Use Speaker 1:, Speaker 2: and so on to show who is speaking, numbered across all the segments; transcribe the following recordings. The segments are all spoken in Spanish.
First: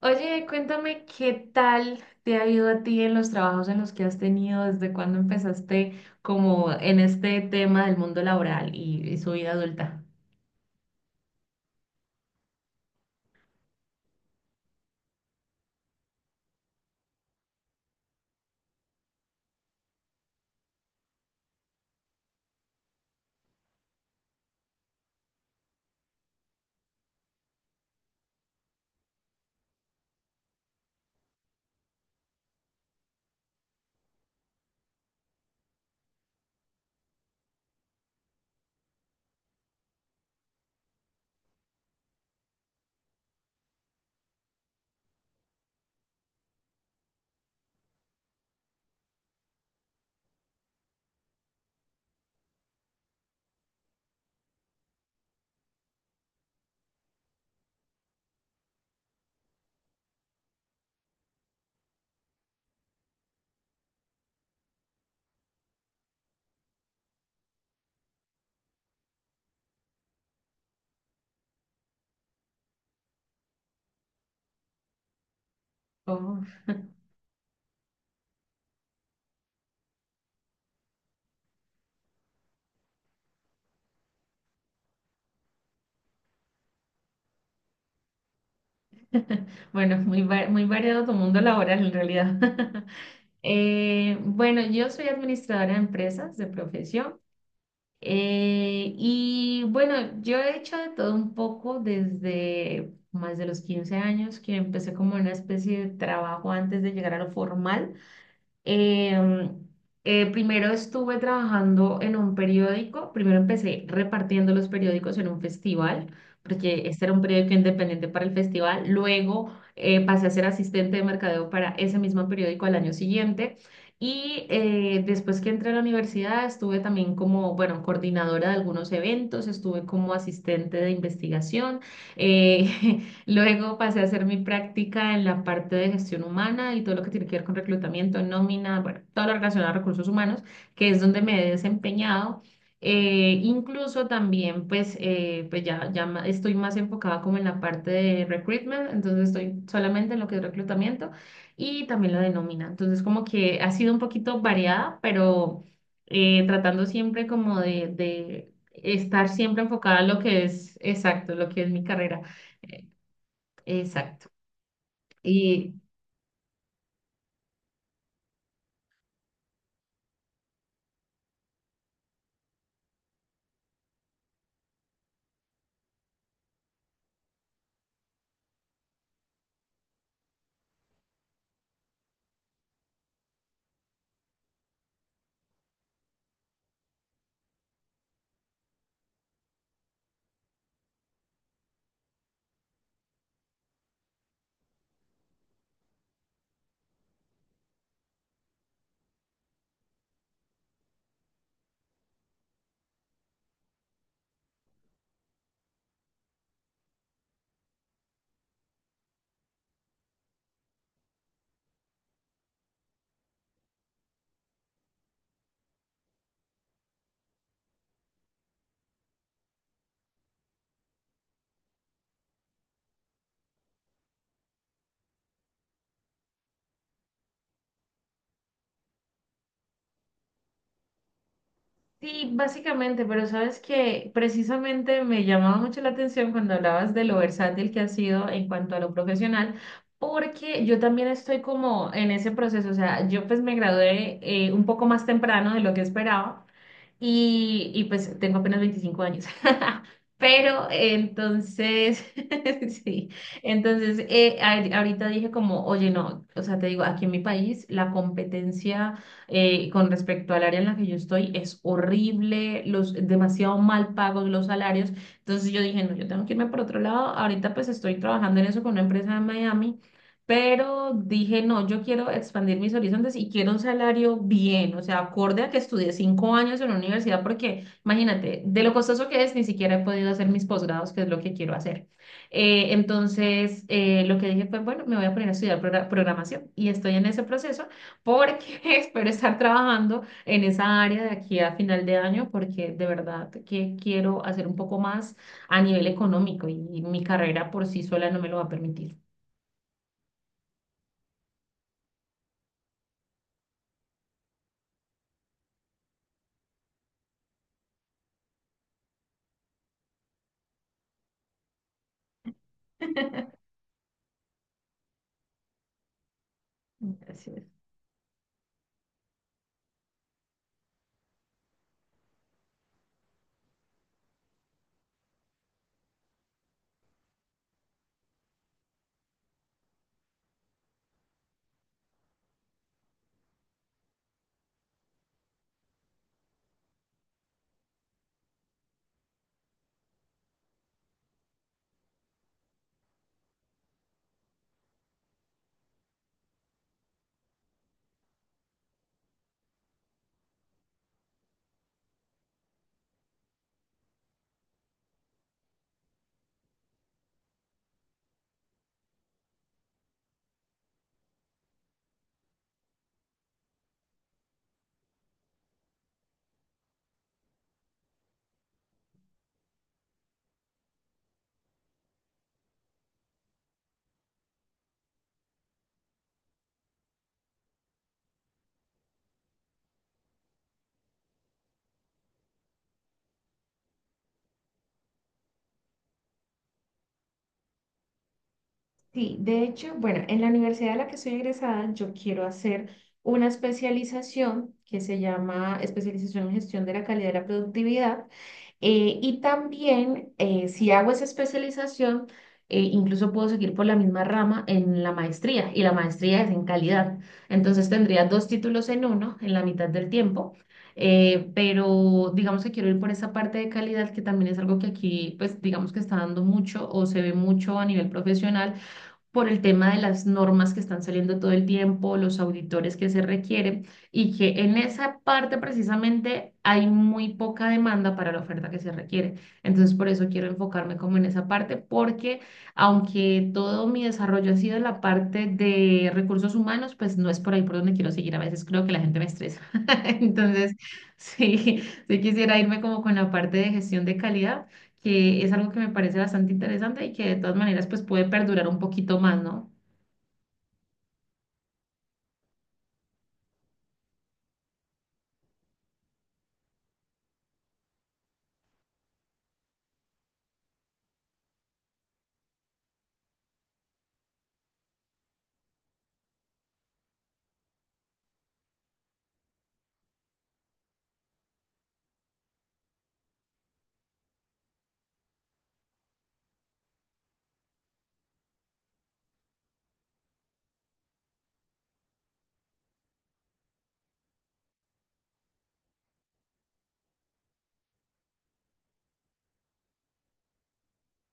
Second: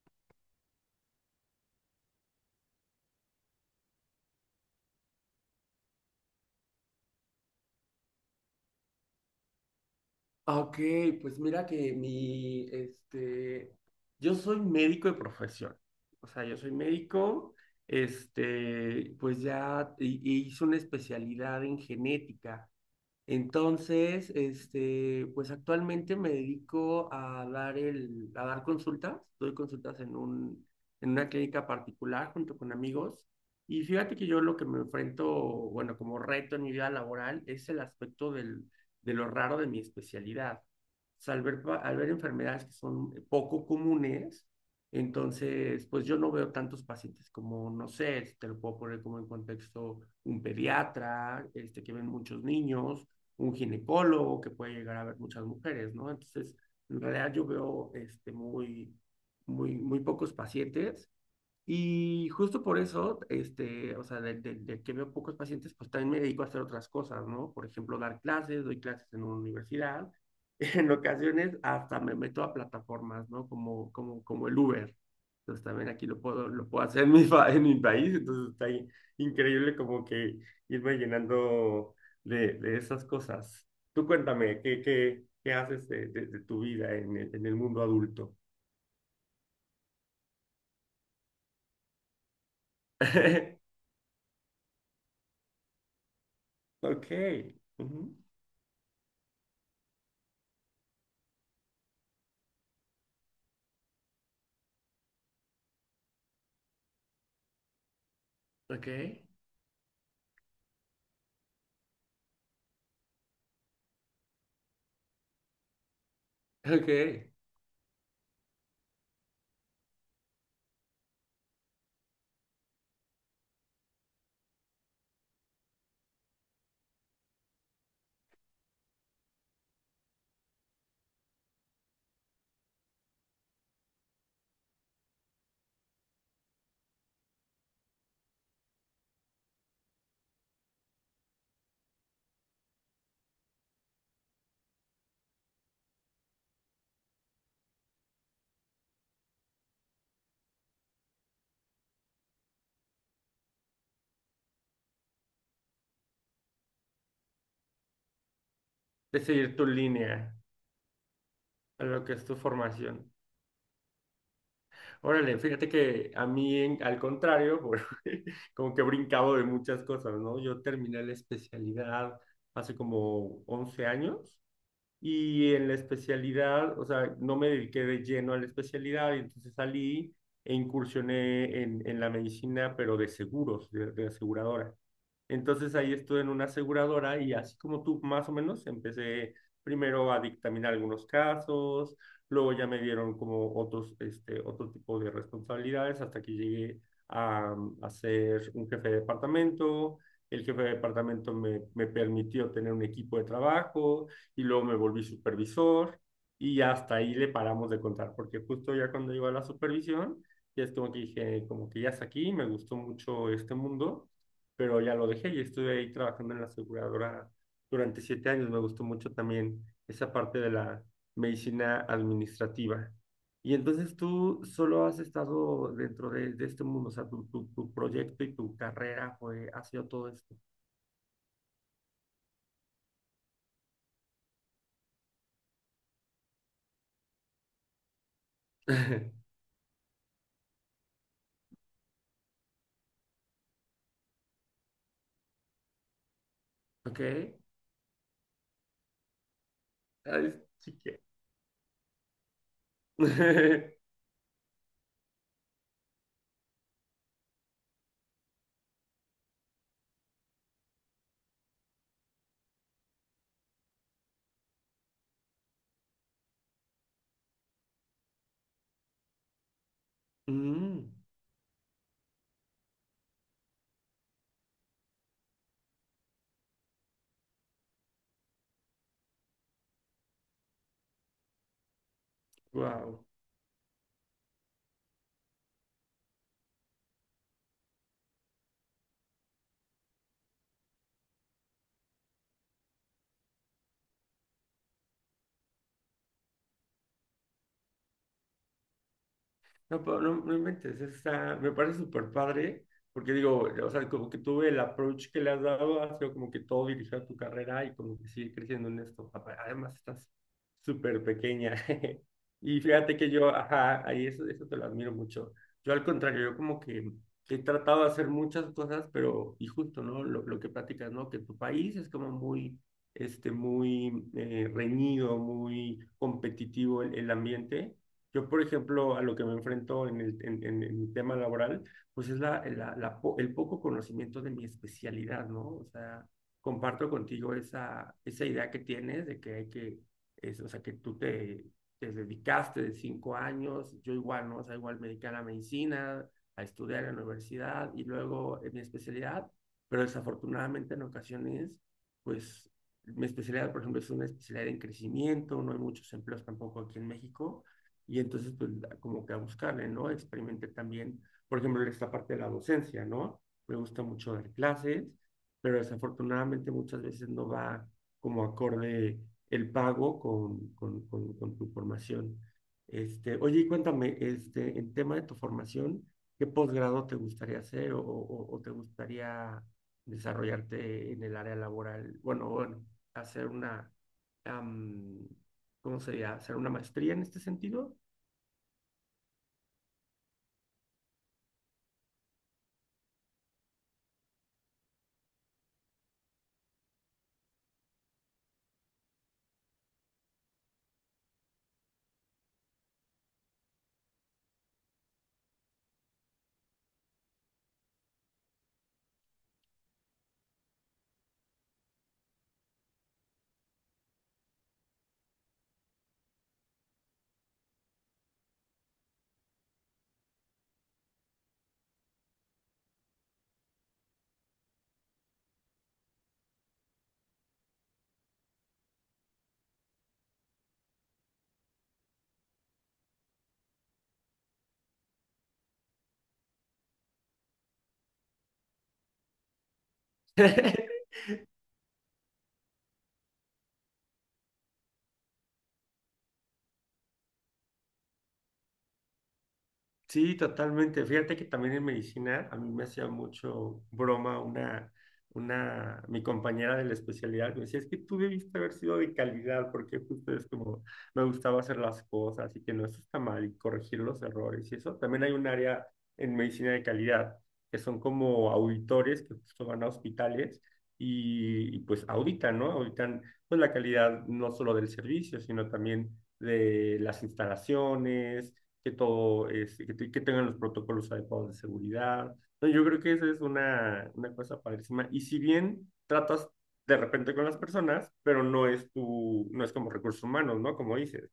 Speaker 1: Oye, cuéntame qué tal te ha ido a ti en los trabajos en los que has tenido, desde cuándo empezaste como en este tema del mundo laboral y su vida adulta.
Speaker 2: Ah, Ok, pues mira que yo soy médico de profesión. O sea, yo soy médico. Pues ya hice una especialidad en genética. Entonces, pues actualmente me dedico a a dar consultas, doy consultas en una clínica particular junto con amigos. Y fíjate que yo lo que me enfrento, bueno, como reto en mi vida laboral es el aspecto de lo raro de mi especialidad. O sea, al ver enfermedades que son poco comunes. Entonces, pues yo no veo tantos pacientes como, no sé, si te lo puedo poner como en contexto, un pediatra, que ven muchos niños, un ginecólogo que puede llegar a ver muchas mujeres, ¿no? Entonces, en realidad yo veo muy, muy, muy pocos pacientes. Y justo por eso, o sea, de que veo pocos pacientes, pues también me dedico a hacer otras cosas, ¿no? Por ejemplo, dar clases, doy clases en una universidad. En ocasiones hasta me meto a plataformas, ¿no? Como el Uber. Entonces también aquí lo
Speaker 1: Oh.
Speaker 2: puedo, lo puedo hacer en mi país. Entonces está increíble como que irme llenando de esas cosas. Tú cuéntame, ¿qué haces de tu vida en el mundo adulto?
Speaker 1: Bueno, muy variado tu mundo laboral en realidad. Bueno, yo soy administradora de empresas de
Speaker 2: Ok.
Speaker 1: profesión.
Speaker 2: Ujú.
Speaker 1: Y bueno, yo he hecho de todo un poco desde más de los 15 años que empecé como una especie de trabajo antes de llegar a lo formal.
Speaker 2: Ok,
Speaker 1: Eh, Primero estuve trabajando en un periódico, primero empecé repartiendo los periódicos en un festival, porque
Speaker 2: ok.
Speaker 1: este era un periódico independiente para el festival, luego pasé a ser asistente de mercadeo para ese mismo periódico al año siguiente y después que entré a la universidad estuve también como, bueno, coordinadora de algunos eventos, estuve como asistente de investigación. eh, Luego pasé a hacer mi práctica en la parte de gestión humana y todo lo que tiene que ver con reclutamiento, nómina, bueno, todo lo relacionado a recursos humanos, que es donde me he desempeñado. Incluso también, pues, ya estoy más enfocada como en la parte de recruitment, entonces estoy solamente en lo que es reclutamiento y también la de nómina. Entonces, como que ha sido un poquito variada, pero tratando siempre como de
Speaker 2: Es
Speaker 1: estar
Speaker 2: seguir
Speaker 1: siempre
Speaker 2: tu
Speaker 1: enfocada a lo
Speaker 2: línea,
Speaker 1: que es exacto, lo que es mi
Speaker 2: a lo que
Speaker 1: carrera.
Speaker 2: es tu formación.
Speaker 1: Exacto.
Speaker 2: Órale, fíjate
Speaker 1: Y
Speaker 2: que a mí, al contrario, bueno, como que he brincado de muchas cosas, ¿no? Yo terminé la especialidad hace como 11 años. Y en la especialidad, o sea, no me dediqué de lleno a la especialidad, y entonces salí e incursioné en la medicina, pero de seguros, de aseguradora. Entonces ahí estuve en una aseguradora y así como tú, más o menos, empecé primero a dictaminar algunos casos, luego ya me dieron como otros, otro tipo de responsabilidades hasta que llegué a, a ser un jefe de departamento. El jefe de departamento me permitió tener un equipo de trabajo y luego me volví supervisor y hasta ahí le paramos de contar, porque justo ya cuando iba a la supervisión, ya es como que dije, como que ya es aquí, me gustó mucho este mundo, pero ya lo dejé y estuve ahí trabajando en la aseguradora durante 7 años. Me gustó mucho también esa parte de la medicina administrativa. Y entonces tú solo has estado dentro de este mundo, o sea, tu proyecto y tu carrera fue, ha sido todo esto.
Speaker 1: sí, básicamente, pero sabes que precisamente me llamaba mucho la atención cuando hablabas de lo versátil que has sido en cuanto a lo profesional, porque yo también estoy como en ese proceso, o sea, yo pues me gradué un poco más temprano de lo que esperaba.
Speaker 2: ¿Ok?
Speaker 1: Y pues tengo apenas 25 años.
Speaker 2: Ay,
Speaker 1: Pero
Speaker 2: chique.
Speaker 1: entonces, sí, entonces ahorita dije como, oye, no, o sea, te digo, aquí en mi país la competencia con respecto al área en la que yo estoy es horrible, los demasiado mal pagos los salarios. Entonces yo dije, no, yo tengo que irme por otro lado. Ahorita pues estoy trabajando en eso con una empresa de Miami,
Speaker 2: Mm,
Speaker 1: pero dije, no, yo quiero expandir mis horizontes y quiero un salario bien, o sea, acorde a que estudié 5 años en la universidad, porque imagínate, de lo costoso que es, ni siquiera he podido hacer mis posgrados, que es lo que quiero hacer. Eh,
Speaker 2: wow.
Speaker 1: entonces, eh, lo que dije fue, bueno, me voy a poner a estudiar programación y estoy en ese proceso porque espero estar trabajando en esa área de aquí a final de año, porque de verdad que quiero hacer un poco más a nivel económico, y mi carrera por sí sola no me lo va a permitir.
Speaker 2: No, no, no inventes, eso está, me parece súper padre, porque digo, o sea, como que tuve el approach que le has dado, ha sido como que todo dirigido a tu carrera y como que sigue creciendo en esto. Además, estás súper pequeña. Y fíjate que yo, ajá, ahí eso, eso te lo admiro mucho. Yo al contrario, yo como que he
Speaker 1: Gracias.
Speaker 2: tratado de hacer muchas cosas, pero, y justo, ¿no? Lo que platicas, ¿no? Que tu país es como muy, muy reñido, muy competitivo el ambiente. Yo, por ejemplo, a lo que me enfrento en el, en mi tema laboral, pues es el poco conocimiento de mi especialidad, ¿no? O sea, comparto contigo esa idea que tienes de que hay que, es, o sea, que te dedicaste de 5 años, yo igual, ¿no? O sea, igual me dediqué a la medicina, a estudiar en la universidad y luego en mi especialidad, pero desafortunadamente en ocasiones, pues mi especialidad, por ejemplo, es una especialidad en crecimiento, no hay muchos empleos tampoco aquí en México. Y entonces, pues como que a buscarle, ¿no? Experimenté también, por ejemplo, esta parte de la docencia, ¿no? Me gusta mucho dar clases, pero desafortunadamente muchas veces no va como acorde el pago con tu formación. Oye, y cuéntame, en tema de tu formación, ¿qué posgrado te gustaría hacer o te gustaría desarrollarte en el área laboral? Bueno, bueno, hacer um, ¿cómo sería? ¿Hacer una maestría en este sentido?
Speaker 1: Sí, de hecho, bueno, en la universidad a la que soy egresada, yo quiero hacer una especialización que se llama especialización en gestión de la calidad y la productividad. Y también, si hago esa especialización, incluso puedo seguir por la misma rama en la maestría, y la maestría es en calidad. Entonces tendría dos títulos en uno, en la mitad del tiempo. Pero digamos que quiero ir por esa parte de calidad, que también es algo que aquí, pues digamos que está dando mucho o se ve mucho a nivel profesional por el tema de las normas que están saliendo todo el tiempo, los auditores que se requieren, y que en esa parte precisamente hay muy poca demanda para la oferta que se requiere. Entonces, por eso quiero enfocarme como en esa parte, porque aunque todo mi desarrollo ha sido en la parte de recursos humanos, pues no es por ahí por donde quiero seguir. A veces creo que la gente me estresa. Entonces, sí, sí quisiera irme como con la parte de gestión de calidad, que es algo que me parece bastante interesante y que de todas maneras pues puede perdurar un poquito más, ¿no?
Speaker 2: Sí, totalmente. Fíjate que también en medicina a mí me hacía mucho broma una, mi compañera de la especialidad me decía, es que tú debiste haber sido de calidad porque justo es como me gustaba hacer las cosas y que no, eso está mal y corregir los errores y eso. También hay un área en medicina de calidad que son como auditores que justo van a hospitales y pues auditan, ¿no? Auditan pues la calidad no solo del servicio, sino también de las instalaciones que todo, es, que, te- que tengan los protocolos adecuados de seguridad. Entonces, yo creo que esa es una cosa padrísima. Y si bien tratas de repente con las personas, pero no es como recursos humanos, ¿no? Como dices.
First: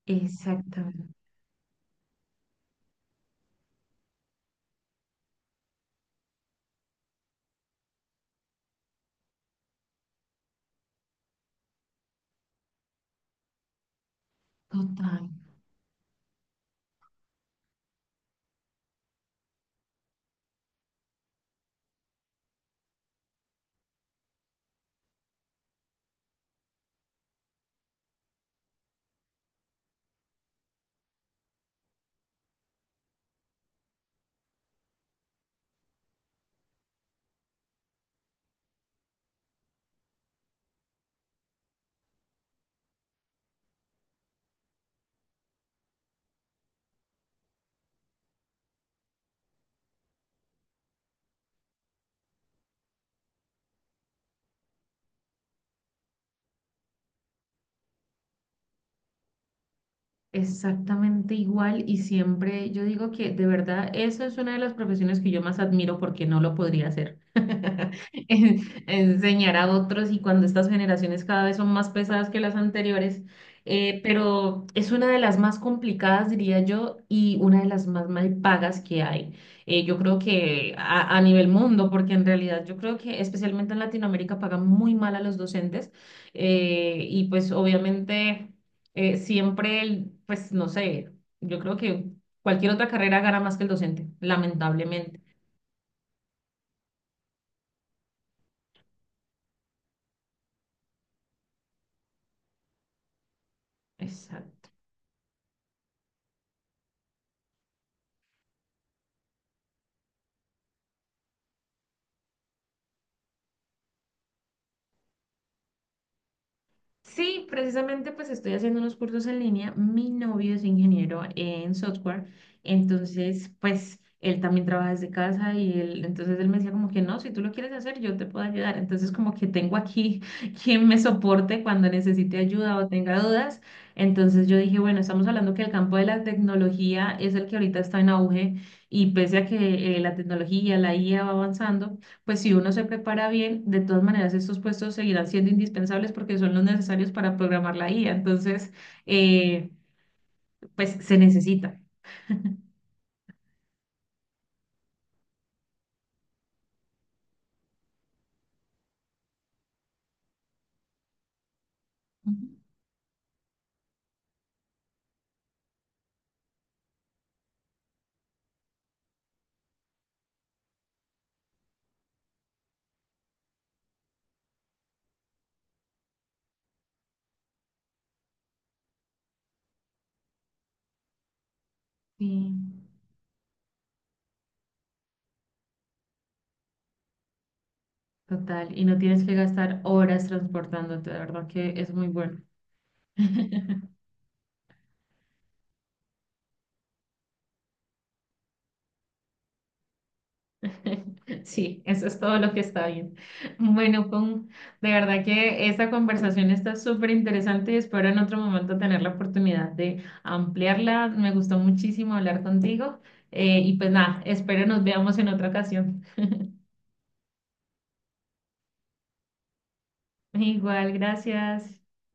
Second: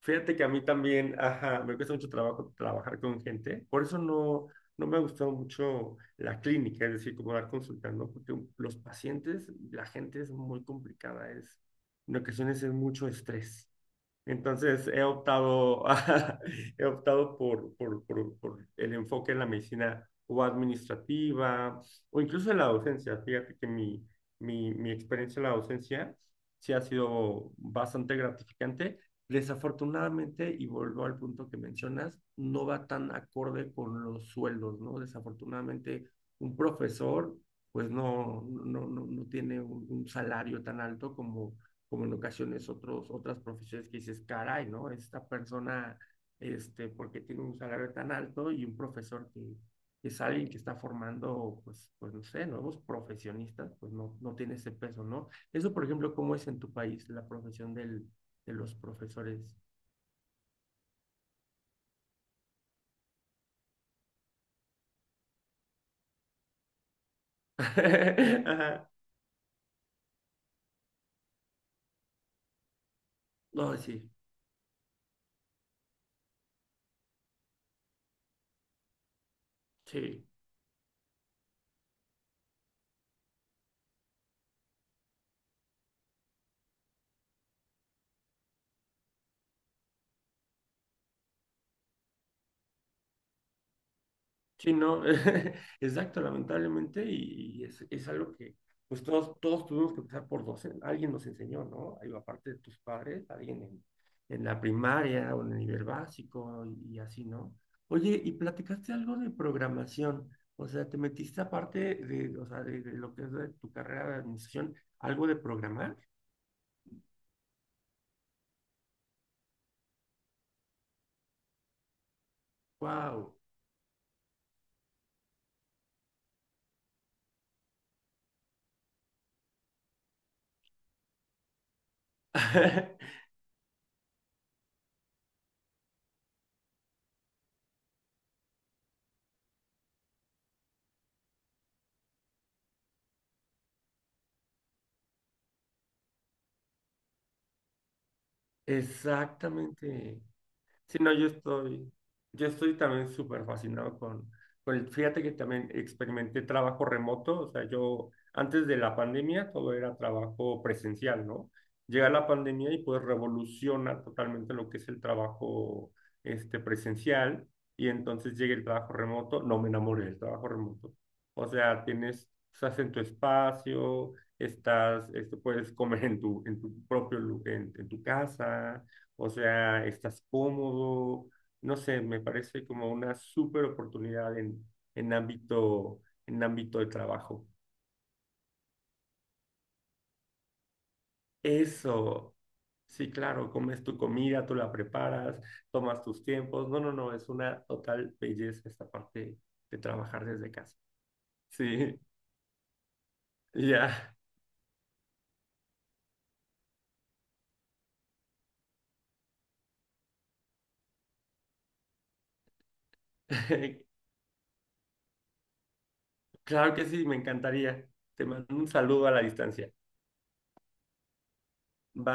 Speaker 2: Fíjate que a mí también,
Speaker 1: Exactamente,
Speaker 2: ajá, me cuesta mucho trabajo trabajar con gente, por eso no, no me ha gustado mucho la clínica, es decir, como dar consultas, ¿no? Porque los pacientes, la gente es muy complicada, es, en ocasiones es mucho estrés. Entonces he
Speaker 1: total.
Speaker 2: optado, he optado por el enfoque en la medicina o administrativa o incluso en la docencia. Fíjate que mi experiencia en la docencia sí ha sido bastante gratificante. Desafortunadamente, y vuelvo al punto que mencionas, no va tan acorde con los sueldos, ¿no? Desafortunadamente, un profesor pues no, no, no, no no tiene un salario tan alto como en ocasiones otras profesiones que dices, caray, ¿no? Esta persona, porque tiene un salario tan alto y un profesor que es alguien que está formando, pues, no sé, nuevos profesionistas, pues no, no tiene ese peso, ¿no? Eso, por ejemplo, ¿cómo es en tu país la profesión de los profesores?
Speaker 1: Exactamente igual, y siempre yo digo que de verdad eso es una de las profesiones que yo más admiro porque no lo podría hacer. En-
Speaker 2: Ajá.
Speaker 1: Enseñar a otros, y cuando estas generaciones cada vez son más pesadas que las anteriores,
Speaker 2: No, sí,
Speaker 1: pero es una de las más complicadas, diría yo, y una de las más mal pagas que hay. Yo creo
Speaker 2: sí.
Speaker 1: que a, nivel mundo, porque en realidad yo creo que especialmente en Latinoamérica pagan muy mal a los docentes, y pues obviamente siempre, pues no sé, yo creo que cualquier otra carrera gana más que el docente,
Speaker 2: Sí, no,
Speaker 1: lamentablemente.
Speaker 2: exacto, lamentablemente, y es algo que pues todos tuvimos que pasar por 12, alguien nos enseñó, ¿no? Algo aparte de tus padres, alguien en la
Speaker 1: Exacto.
Speaker 2: primaria o en el nivel básico y así, ¿no? Oye, y platicaste algo de programación, o sea, te metiste aparte de, o sea, de lo que es de tu carrera de administración, algo de programar,
Speaker 1: Sí, precisamente pues estoy haciendo unos cursos en línea. Mi novio es ingeniero en software,
Speaker 2: wow.
Speaker 1: entonces pues él también trabaja desde casa, y él, entonces él me decía como que no, si tú lo quieres hacer, yo te puedo ayudar. Entonces como que tengo aquí quien me soporte cuando necesite ayuda o tenga dudas. Entonces yo dije, bueno, estamos hablando que el campo de la tecnología es el que ahorita está en auge, y pese a que la tecnología, la IA va avanzando, pues si uno se prepara bien, de todas maneras estos puestos seguirán siendo indispensables porque son los necesarios para programar la IA. Entonces, eh,
Speaker 2: Exactamente.
Speaker 1: pues
Speaker 2: Sí, no,
Speaker 1: se
Speaker 2: yo
Speaker 1: necesita.
Speaker 2: estoy, yo estoy también súper fascinado fíjate que también experimenté trabajo remoto, o sea, yo antes de la pandemia todo era trabajo presencial, ¿no? Llega la
Speaker 1: Ujú.
Speaker 2: pandemia y pues revoluciona totalmente lo que es el trabajo presencial y entonces llega el trabajo remoto, no me enamoré del trabajo remoto, o sea, tienes, estás en tu espacio, puedes comer en tu propio, lu- en tu casa, o sea, estás cómodo. No sé, me
Speaker 1: Sí,
Speaker 2: parece como una súper oportunidad en ámbito de trabajo.
Speaker 1: total. Y no tienes que gastar horas transportándote, de verdad que es muy
Speaker 2: Eso,
Speaker 1: bueno.
Speaker 2: sí, claro, comes tu comida, tú la preparas, tomas tus tiempos. No, no, no, es una total belleza esta parte de trabajar desde casa.
Speaker 1: Sí,
Speaker 2: Sí,
Speaker 1: eso es todo lo que está bien. Bueno,
Speaker 2: ya.
Speaker 1: Pum, de verdad que esta conversación está súper interesante, y espero en otro momento tener la oportunidad de ampliarla. Me gustó muchísimo hablar contigo, y pues nada, espero nos veamos en otra ocasión.
Speaker 2: Claro que sí, me encantaría. Te mando un saludo a la distancia.
Speaker 1: Igual, gracias.
Speaker 2: Bye.